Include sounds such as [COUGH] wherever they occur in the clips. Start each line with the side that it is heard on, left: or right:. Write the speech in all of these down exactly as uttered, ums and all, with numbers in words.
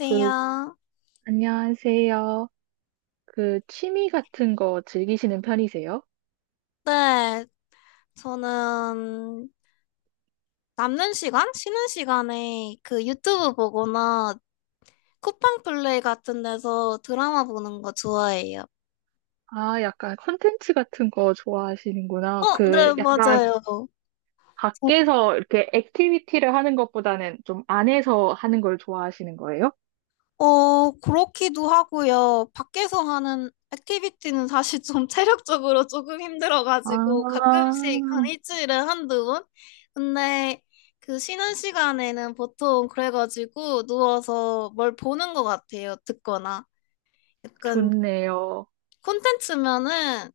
right: 그, 안녕하세요. 그, 취미 같은 거 즐기시는 편이세요?
left: 네, 저는 남는 시간? 쉬는 시간에 그 유튜브 보거나 쿠팡 플레이 같은 데서 드라마 보는 거 좋아해요.
right: 아, 약간 컨텐츠 같은 거 좋아하시는구나.
left: 어, 네,
right: 그,
left: 음,
right: 약간
left: 맞아요.
right: 밖에서 이렇게 액티비티를 하는 것보다는 좀 안에서 하는 걸 좋아하시는 거예요?
left: 어, 그렇기도 하고요. 밖에서 하는 액티비티는 사실 좀 [LAUGHS] 체력적으로 조금 힘들어가지고
right: 아,
left: 가끔씩 한 일주일에 한두 번? 근데 그 쉬는 시간에는 보통 그래가지고 누워서 뭘 보는 것 같아요. 듣거나. 약간
right: 좋네요.
left: 콘텐츠면은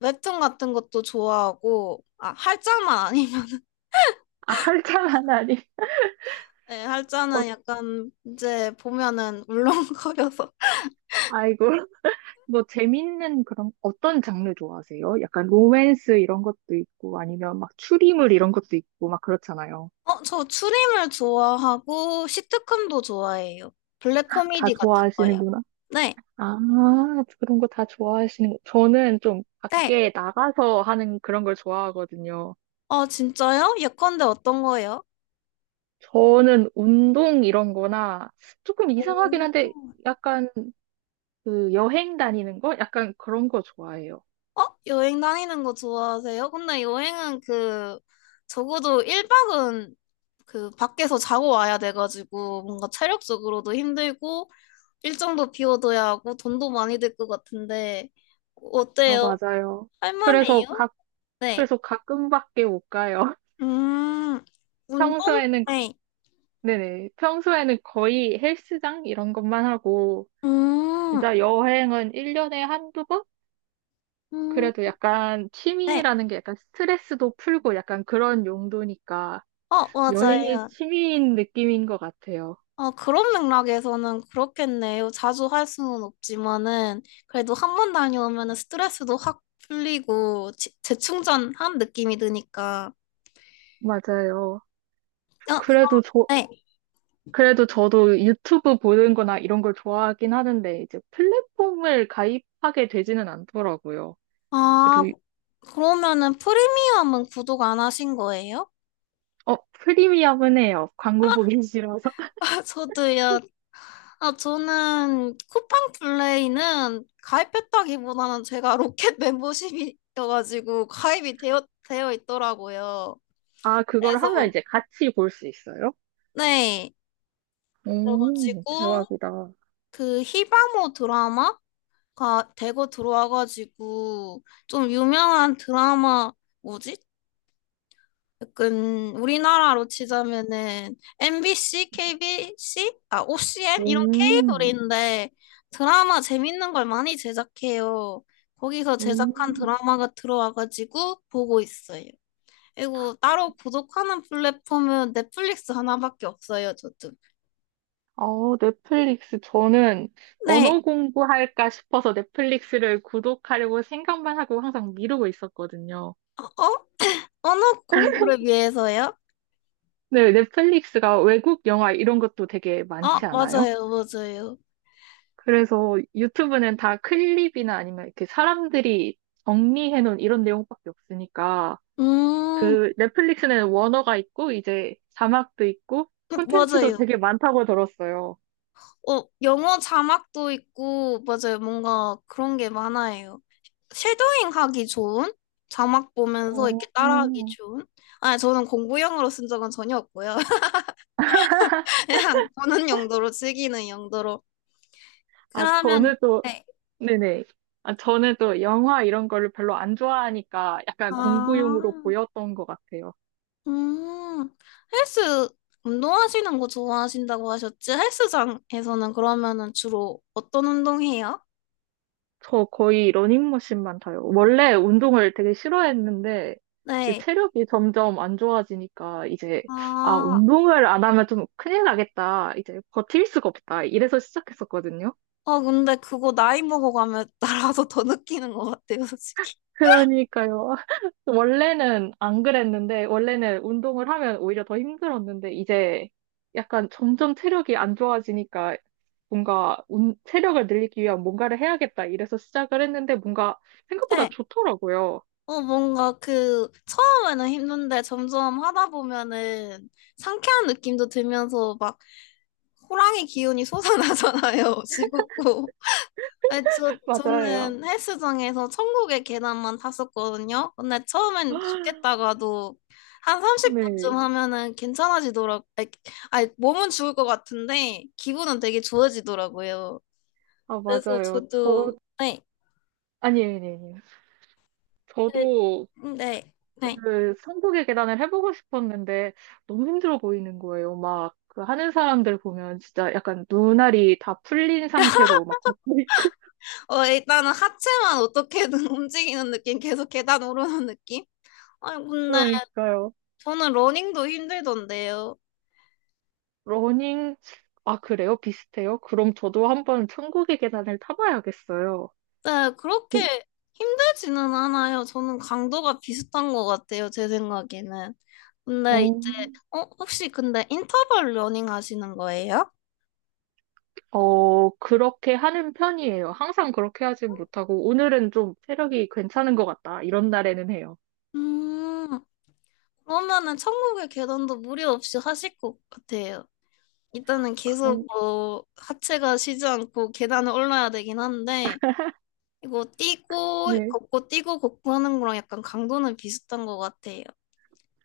left: 웹툰 같은 것도 좋아하고 아 할자만 아니면
right: 아, [LAUGHS] 활짝한 아니.
left: [LAUGHS] 네,
right: 어,
left: 할자는 약간 이제 보면은 울렁거려서 [LAUGHS]
right: 아이고. 뭐, 재밌는 그런, 어떤 장르 좋아하세요? 약간 로맨스 이런 것도 있고, 아니면 막 추리물 이런 것도 있고, 막 그렇잖아요.
left: 어 저 추림을 좋아하고 시트콤도 좋아해요 블랙
right: 다
left: 코미디 같은 거요
right: 좋아하시는구나.
left: 네
right: 아, 그런 거 다 좋아하시는 거. 저는 좀
left: 네
right: 밖에 나가서 하는 그런 걸 좋아하거든요.
left: 어 진짜요 예컨대 어떤 거예요?
right: 저는 운동 이런 거나 조금 이상하긴
left: 오.
right: 한데 약간 그 여행 다니는 거? 약간 그런 거 좋아해요.
left: 어? 여행 다니는 거 좋아하세요? 근데 여행은 그, 적어도 일 박은 그, 밖에서 자고 와야 돼가지고, 뭔가 체력적으로도 힘들고, 일정도 비워둬야 하고, 돈도 많이 들 것 같은데,
right: 아,
left: 어때요?
right: 맞아요. 그래서
left: 할만해요?
right: 가,
left: 네.
right: 그래서 가끔밖에 못 가요. [LAUGHS]
left: 음, 운동?
right: 평소에는, 거-
left: 네.
right: 네네. 평소에는 거의 헬스장 이런 것만 하고
left: 음,
right: 진짜 여행은 일 년에 한두 번?
left: 음,
right: 그래도 약간
left: 네.
right: 취미라는 게 약간 스트레스도 풀고 약간 그런 용도니까
left: 어, 음.
right: 여행이
left: 맞아요.
right: 취미인 느낌인 것 같아요.
left: 어, 그런 맥락에서는 그렇겠네요. 자주 할 수는 없지만은, 그래도 한 번 다녀오면은 스트레스도 확 풀리고, 지- 재충전한 느낌이 드니까.
right: 맞아요.
left: 어,
right: 그래도 저,
left: 네.
right: 그래도 저도 유튜브 보는 거나 이런 걸 좋아하긴 하는데 이제 플랫폼을 가입하게 되지는 않더라고요.
left: 아,
right: 그래도, 이-
left: 그러면은 프리미엄은 구독 안 하신 거예요?
right: 어, 프리미엄은 해요. 광고 보기 싫어서.
left: [LAUGHS]
right: [LAUGHS]
left: 아, 저도요. 아, 저는 쿠팡 플레이는 가입했다기보다는 제가 로켓 [LAUGHS] 멤버십이어가지고 가입이 되어, 되어 있더라고요.
right: 아, 그걸 하면
left: 그래서,
right: 이제 같이 볼 수 있어요?
left: 네.
right: 오,
left: 그래가지고,
right: 대박이다.
left: 그 히바모 드라마가 대거 들어와가지고 좀 유명한 드라마 뭐지? 약간 우리나라로 치자면은 엠비씨, 케이비씨, 아 오씨엔 이런
right: 오,
left: 케이블인데 드라마 재밌는 걸 많이 제작해요. 거기서 제작한
right: 오.
left: 드라마가 들어와가지고 보고 있어요. 그리고 따로 구독하는 플랫폼은 넷플릭스 하나밖에 없어요, 저도.
right: 어, 넷플릭스. 저는
left: 네,
right: 언어 공부할까 싶어서 넷플릭스를 구독하려고 생각만 하고 항상 미루고 있었거든요.
left: 어? 언어 공부를 위해서요?
right: 네, 넷플릭스가 외국 영화 이런 것도 되게
left: 아,
right: 많지 않아요?
left: 맞아요, 맞아요.
right: 그래서 유튜브는 다 클립이나 아니면 이렇게 사람들이 정리해 놓은 이런 내용밖에 없으니까
left: 음,
right: 그 넷플릭스는 원어가 있고 이제 자막도 있고
left: 음,
right: 콘텐츠도
left: 맞아요.
right: 되게 많다고 들었어요.
left: 어, 영어 자막도 있고, 맞아요. 뭔가 그런 게 많아요. 쉐도잉 하기 좋은? 자막 보면서 이렇게 따라하기
right: 어,
left: 좋은? 아, 저는 공부용으로 쓴 적은 전혀 없고요. [LAUGHS] 그냥 보는 용도로, 즐기는 용도로.
right: 아,
left: 그러면,
right: 저는 또
left: 네.
right: 네네. 아, 저는 또 영화 이런 거를 별로 안 좋아하니까 약간
left: 아,
right: 공부용으로 보였던 것 같아요.
left: 음, 헬스, 운동하시는 거 좋아하신다고 하셨지? 헬스장에서는 그러면은 주로 어떤 운동해요?
right: 저 거의 러닝머신만 타요. 원래 운동을 되게 싫어했는데 이제
left: 네.
right: 체력이 점점 안 좋아지니까 이제 아,
left: 아,
right: 운동을 안 하면 좀 큰일 나겠다. 이제 버틸 수가 없다. 이래서 시작했었거든요.
left: 아, 근데 그거 나이 먹어가면 [LAUGHS] 나라도 더 느끼는 것 같아요, 솔직히.
right: 그러니까요. [LAUGHS] 원래는 안 그랬는데, 원래는 운동을 하면 오히려 더 힘들었는데, 이제 약간 점점 체력이 안 좋아지니까 뭔가 운, 체력을 늘리기 위한 뭔가를 해야겠다 이래서 시작을 했는데 뭔가 생각보다
left: 네.
right: 좋더라고요.
left: 어, 뭔가 그, 처음에는 힘든데 점점 하다 보면은 상쾌한 느낌도 들면서 막 호랑이 기운이 솟아나잖아요, [LAUGHS] 지겹고. 아니, 저,
right: [LAUGHS] 맞아요.
left: 저는 헬스장에서 천국의 계단만 탔었거든요. 근데 처음엔
right: [GASPS]
left: 죽겠다가도 한
right: 네.
left: 삼십 분쯤 하면은 괜찮아지더라고. 아니, 아니, 몸은 죽을 것 같은데 기분은 되게 좋아지더라고요.
right: 아,
left: 그래서
right: 맞아요. 저,
left: 저도 네,
right: 아니, 아니, 아니.
left: 네,
right: 저도
left: 네. 네.
right: 그 천국의 계단을 해보고 싶었는데 너무 힘들어 보이는 거예요. 막 그 하는 사람들 보면 진짜 약간 눈알이 다 풀린 상태로 막 걷고 있고 [LAUGHS]
left: 어, 일단은 하체만 어떻게든 [LAUGHS] 움직이는 느낌, 계속 계단 오르는 느낌? 아니, 근데
right: 그러니까요.
left: 저는 러닝도 힘들던데요.
right: 러닝 아 그래요? 비슷해요? 그럼 저도 한번 천국의 계단을 타봐야겠어요.
left: 네, 그렇게 힘들지는 않아요. 저는 강도가 비슷한 것 같아요, 제 생각에는. 근데 이제,
right: 어,
left: 어, 혹시 근데 인터벌 러닝 하시는 거예요?
right: 어, 그렇게 하는 편이에요. 항상 그렇게 하진 못하고, 오늘은 좀 체력이 괜찮은 것 같다. 이런 날에는 해요.
left: 음, 그러면은 천국의 계단도 무리 없이 하실 것 같아요. 일단은 계속
right: 그럼,
left: 뭐 하체가 쉬지 않고 계단을 올라야 되긴 한데 이거 뛰고
right: 네.
left: 걷고 뛰고 걷고 하는 거랑 약간 강도는 비슷한 것 같아요.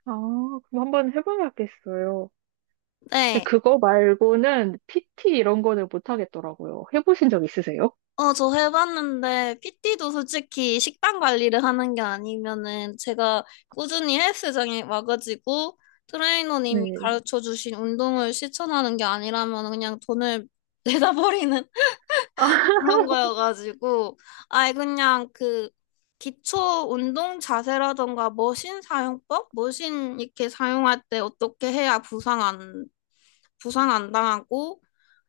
right: 아, 그럼 한번 해봐야겠어요. 근데
left: 네.
right: 그거 말고는 피티 이런 거는 못 하겠더라고요. 해보신 적 있으세요?
left: 어, 저 해봤는데 피티도 솔직히 식단 관리를 하는 게 아니면은 제가 꾸준히 헬스장에 와가지고 트레이너님이
right: 네.
left: 가르쳐 주신 운동을 실천하는 게 아니라면 그냥 돈을 [LAUGHS] 내다 버리는
right: 아,
left: 그런 거여가지고 아예 그냥 그 기초 운동 자세라던가 머신 사용법, 머신 이렇게 사용할 때 어떻게 해야 부상 안 부상 안 당하고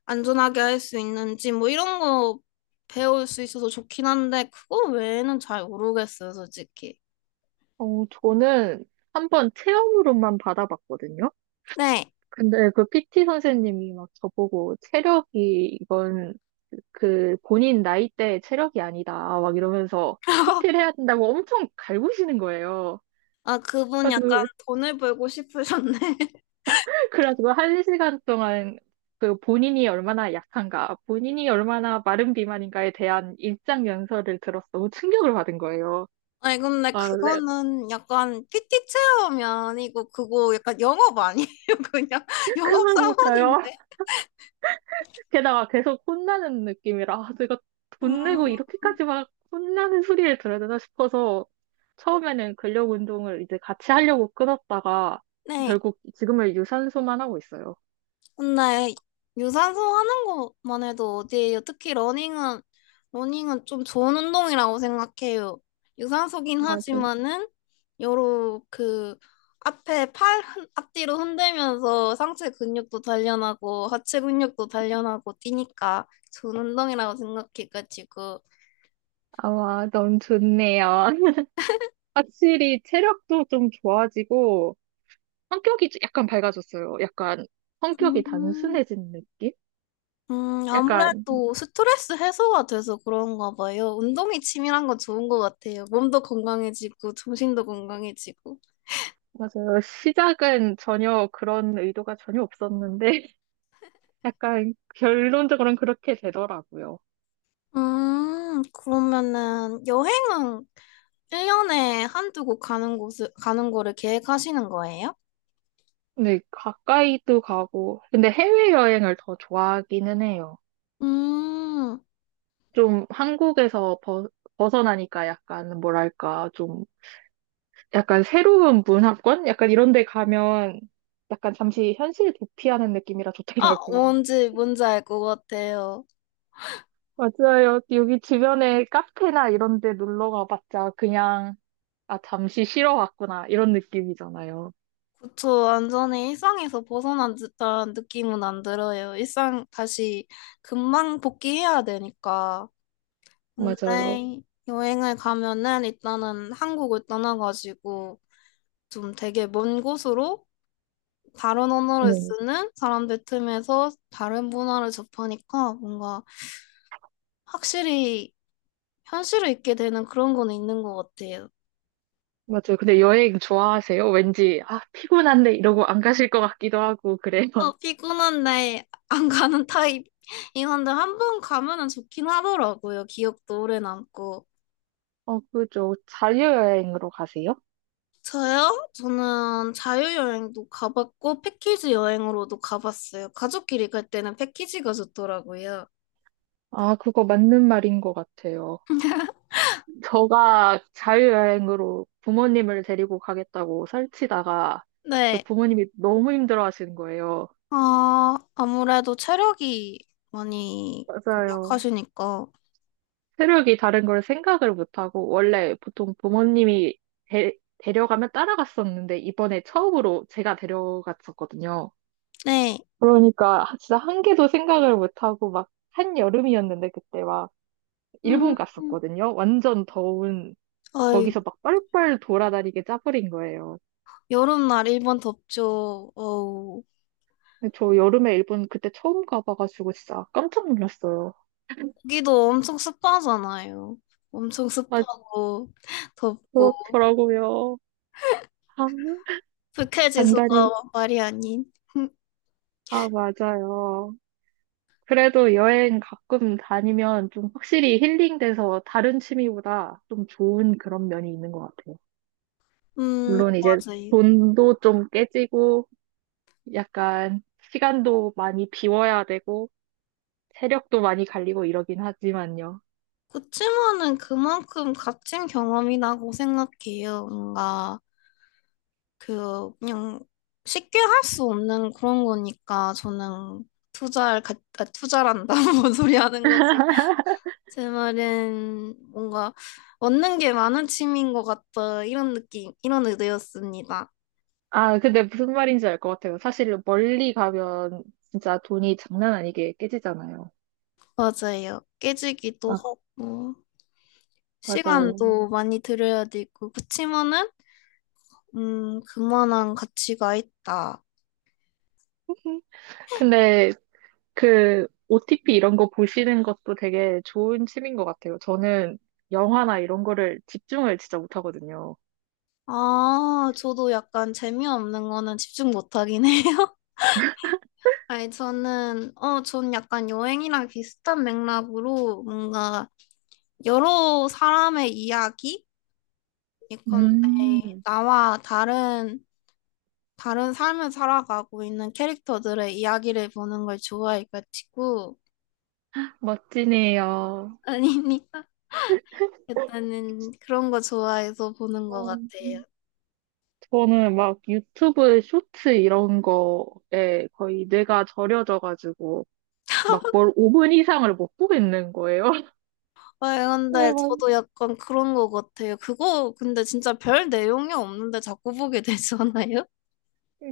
left: 안전하게 할 수 있는지 뭐 이런 거 배울 수 있어서 좋긴 한데 그거 외에는 잘 모르겠어요, 솔직히.
right: 어, 저는 한 번 체험으로만 받아봤거든요.
left: 네.
right: 근데 그 피티 선생님이 막 저보고 체력이 이건 그 본인 나이대의 체력이 아니다 막 이러면서 피티를
left: [LAUGHS]
right: 해야 된다고 엄청 갈구시는 거예요.
left: 아, 그분 약간
right: 그래서
left: 돈을 벌고 싶으셨네.
right: 그래가지고 한 시간 동안 그 본인이 얼마나 약한가, 본인이 얼마나 마른 비만인가에 대한 일장 연설을 들어서 너무 충격을 받은 거예요.
left: 아니 근데
right: 아, 네.
left: 그거는 약간 피티 체험이 아니고 그거 약간 영업 아니에요? [LAUGHS] 그냥 영업
right: 그러니까요.
left: 사원인데.
right: [LAUGHS] 게다가 계속 혼나는 느낌이라, 아, 내가 돈 내고
left: 음,
right: 이렇게까지 막 혼나는 소리를 들어야 되나 싶어서 처음에는 근력 운동을 이제 같이 하려고 끊었다가
left: 네.
right: 결국 지금은 유산소만 하고 있어요.
left: 근데 유산소 하는 것만 해도 어디예요? 특히 러닝은 러닝은 좀 좋은 운동이라고 생각해요. 유산소긴
right: 맞아요.
left: 하지만은 여러 그 앞에 팔 흔- 앞뒤로 흔들면서 상체 근육도 단련하고 하체 근육도 단련하고 뛰니까 좋은 운동이라고 생각해가지고.
right: 아, 와, 너무 좋네요. [LAUGHS] 확실히 체력도 좀 좋아지고, 성격이 약간 밝아졌어요. 약간 성격이
left: 음,
right: 단순해진 느낌?
left: 음,
right: 약간,
left: 아무래도 스트레스 해소가 돼서 그런가 봐요. 운동이 치밀한 건 좋은 것 같아요. 몸도 건강해지고, 정신도 건강해지고.
right: 맞아요. 시작은 전혀 그런 의도가 전혀 없었는데, [LAUGHS] 약간 결론적으로는 그렇게 되더라고요.
left: 음, 그러면은 여행은 일 년에 한두 곳 가는 곳을, 가는 거를 계획하시는 거예요?
right: 근데 가까이도 가고, 근데 해외여행을 더 좋아하기는 해요.
left: 음,
right: 좀 한국에서 벗, 벗어나니까 약간 뭐랄까, 좀 약간 새로운 문화권? 약간 이런 데 가면 약간 잠시 현실 도피하는 느낌이라
left: 아,
right: 좋더라고요.
left: 뭔지, 뭔지 알 것 같아요.
right: 맞아요. 여기 주변에 카페나 이런 데 놀러 가봤자 그냥, 아, 잠시 쉬러 왔구나. 이런 느낌이잖아요.
left: 그쵸, 완전히 일상에서 벗어난 듯한 느낌은 안 들어요. 일상 다시 금방 복귀해야 되니까.
right: 맞아요.
left: 근데 여행을 가면은 일단은 한국을 떠나가지고 좀 되게 먼 곳으로 다른 언어를
right: 네.
left: 쓰는 사람들 틈에서 다른 문화를 접하니까 뭔가 확실히 현실을 잊게 되는 그런 건 있는 것 같아요.
right: 맞아요. 근데 여행 좋아하세요? 왠지, 아, 피곤한데 이러고 안 가실 것 같기도 하고, 그래요.
left: 어,
right: [LAUGHS]
left: 피곤한데 안 가는 타입. 이건데 한 번 가면은 좋긴 하더라고요. 기억도 오래 남고.
right: 어, 그죠. 자유여행으로 가세요?
left: 저요? 저는 자유여행도 가봤고, 패키지 여행으로도 가봤어요. 가족끼리 갈 때는 패키지가 좋더라고요.
right: 아, 그거 맞는 말인 것 같아요. 저가 자유여행으로 부모님을 데리고 가겠다고 설치다가, 또
left: 네.
right: 부모님이 너무 힘들어 하시는 거예요.
left: 아, 아무래도 체력이 많이
right: 맞아요.
left: 약하시니까.
right: 세력이 다른 걸 생각을 못하고, 원래 보통 부모님이 데, 데려가면 따라갔었는데, 이번에 처음으로 제가 데려갔었거든요.
left: 네.
right: 그러니까 진짜 한 개도 생각을 못하고, 막 한여름이었는데, 그때 막 일본
left: 음,
right: 갔었거든요. 완전 더운,
left: 아이,
right: 거기서 막 뻘뻘 돌아다니게 짜버린 거예요.
left: 여름날 일본 덥죠. 어우,
right: 근데 저 여름에 일본 그때 처음 가봐가지고 진짜 깜짝 놀랐어요.
left: 거기도 엄청 습하잖아요. 엄청
right: 아,
left: 습하고, [LAUGHS] 덥고,
right: 그렇더라고요. 아, [LAUGHS] 단
left: 불쾌지수가
right: 단히
left: 말이 아닌. [LAUGHS]
right: 아, 맞아요. 그래도 여행 가끔 다니면 좀 확실히 힐링돼서 다른 취미보다 좀 좋은 그런 면이 있는 것 같아요.
left: 음,
right: 물론 이제
left: 맞아요.
right: 돈도 좀 깨지고 약간 시간도 많이 비워야 되고 체력도 많이 갈리고 이러긴 하지만요.
left: 그치만은 그만큼 값진 경험이라고 생각해요. 뭔가 그 그냥 쉽게 할 수 없는 그런 거니까 저는 투자를 가, 아, 투자란다 [LAUGHS] 뭔 소리 하는 거지. 제 말은 뭔가 얻는 게 많은 취미인 것 같다 이런 느낌 이런 의도였습니다.
right: 아, 근데 무슨 말인지 알 것 같아요. 사실 멀리 가면 진짜 돈이 장난 아니게 깨지잖아요.
left: 맞아요. 깨지기도
right: 막,
left: 하고 음.
right: 맞아요.
left: 시간도 많이 들여야 되고 그치만은 음 그만한 가치가 있다.
right: 근데 그 오티피 이런 거 보시는 것도 되게 좋은 취미인 것 같아요. 저는 영화나 이런 거를 집중을 진짜 못하거든요.
left: 아, 저도 약간 재미없는 거는 집중 못 하긴 해요. [LAUGHS] 아니, 저는, 어, 전 약간 여행이랑 비슷한 맥락으로 뭔가 여러 사람의 이야기? 예컨대
right: 음,
left: 나와 다른, 다른 삶을 살아가고 있는 캐릭터들의 이야기를 보는 걸 좋아해가지고,
right: 멋지네요.
left: [LAUGHS] 아니니까 일단은 그런 거 좋아해서 보는 것
right: 어,
left: 같아요.
right: 저는 막 유튜브 쇼츠 이런 거에 거의 뇌가 절여져가지고 막 뭘 오 분 이상을 못 보겠는 거예요. [LAUGHS]
left: 네, 근데
right: 그래가-
left: 저도 약간 그런 거 같아요. 그거 근데 진짜 별 내용이 없는데 자꾸 보게 [LAUGHS] 되잖아요.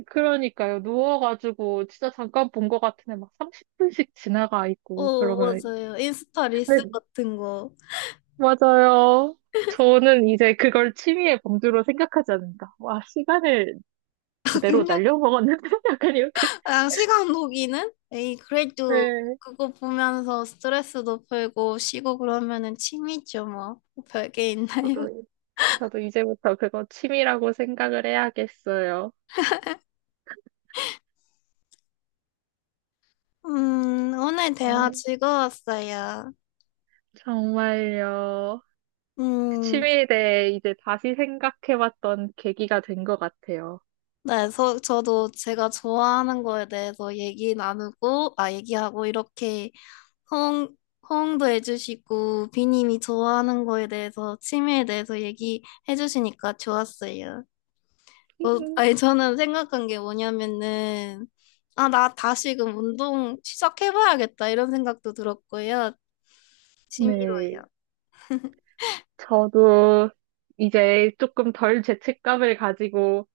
right: 그러니까요. 누워가지고 진짜 잠깐 본 것 같은데 막 삼십 분씩 지나가 있고
left: 어,
right: 그러면
left: 맞아요. 인스타 릴스 같은 거.
right: 맞아요. 저는 이제 그걸 취미의 범주로 생각하지 않는다. 와, 시간을
left: [LAUGHS]
right: 그대로
left: 그냥,
right: 날려먹었는데? [LAUGHS] 약간 이렇게.
left: 그냥 시간 녹이는? 에이, 그래도
right: 네,
left: 그거 보면서 스트레스도 풀고 쉬고 그러면은 취미죠, 뭐. 별 게 있나요?
right: 저도, 저도 이제부터 그거 취미라고 생각을 해야겠어요.
left: [LAUGHS] 음, 오늘 대화
right: 어,
left: 즐거웠어요.
right: 정말요. 그
left: 음,
right: 취미에 대해 이제 다시 생각해봤던 계기가 된 것 같아요.
left: 네, 저, 저도 제가 좋아하는 거에 대해서 얘기 나누고, 아, 얘기하고 이렇게 호응, 호응도 해주시고, 비님이 좋아하는 거에 대해서, 취미에 대해서 얘기해 주시니까 좋았어요. 어, 아니,
right: [LAUGHS]
left: 저는 생각한 게 뭐냐면은, 아, 나 다시금 운동 시작해봐야겠다, 이런 생각도 들었고요. 취미로요.
right: 네, 저도 이제 조금 덜 죄책감을 가지고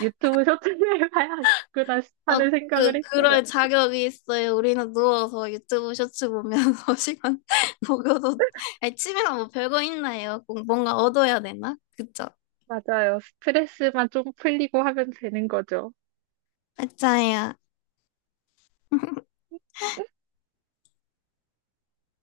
right: 유튜브 쇼츠를 [LAUGHS] 봐야겠구나
left: 어,
right: 하는 생각을
left: 그,
right: 했어요.
left: 그럴 자격이 있어요. 우리는 누워서 유튜브 쇼츠 보면서 [LAUGHS] 시간 보고도, 아니, 취미가 뭐 별거 있나요? 꼭 뭔가 얻어야 되나? 그쵸?
right: 맞아요. 스트레스만 좀 풀리고 하면 되는 거죠.
left: 맞아요.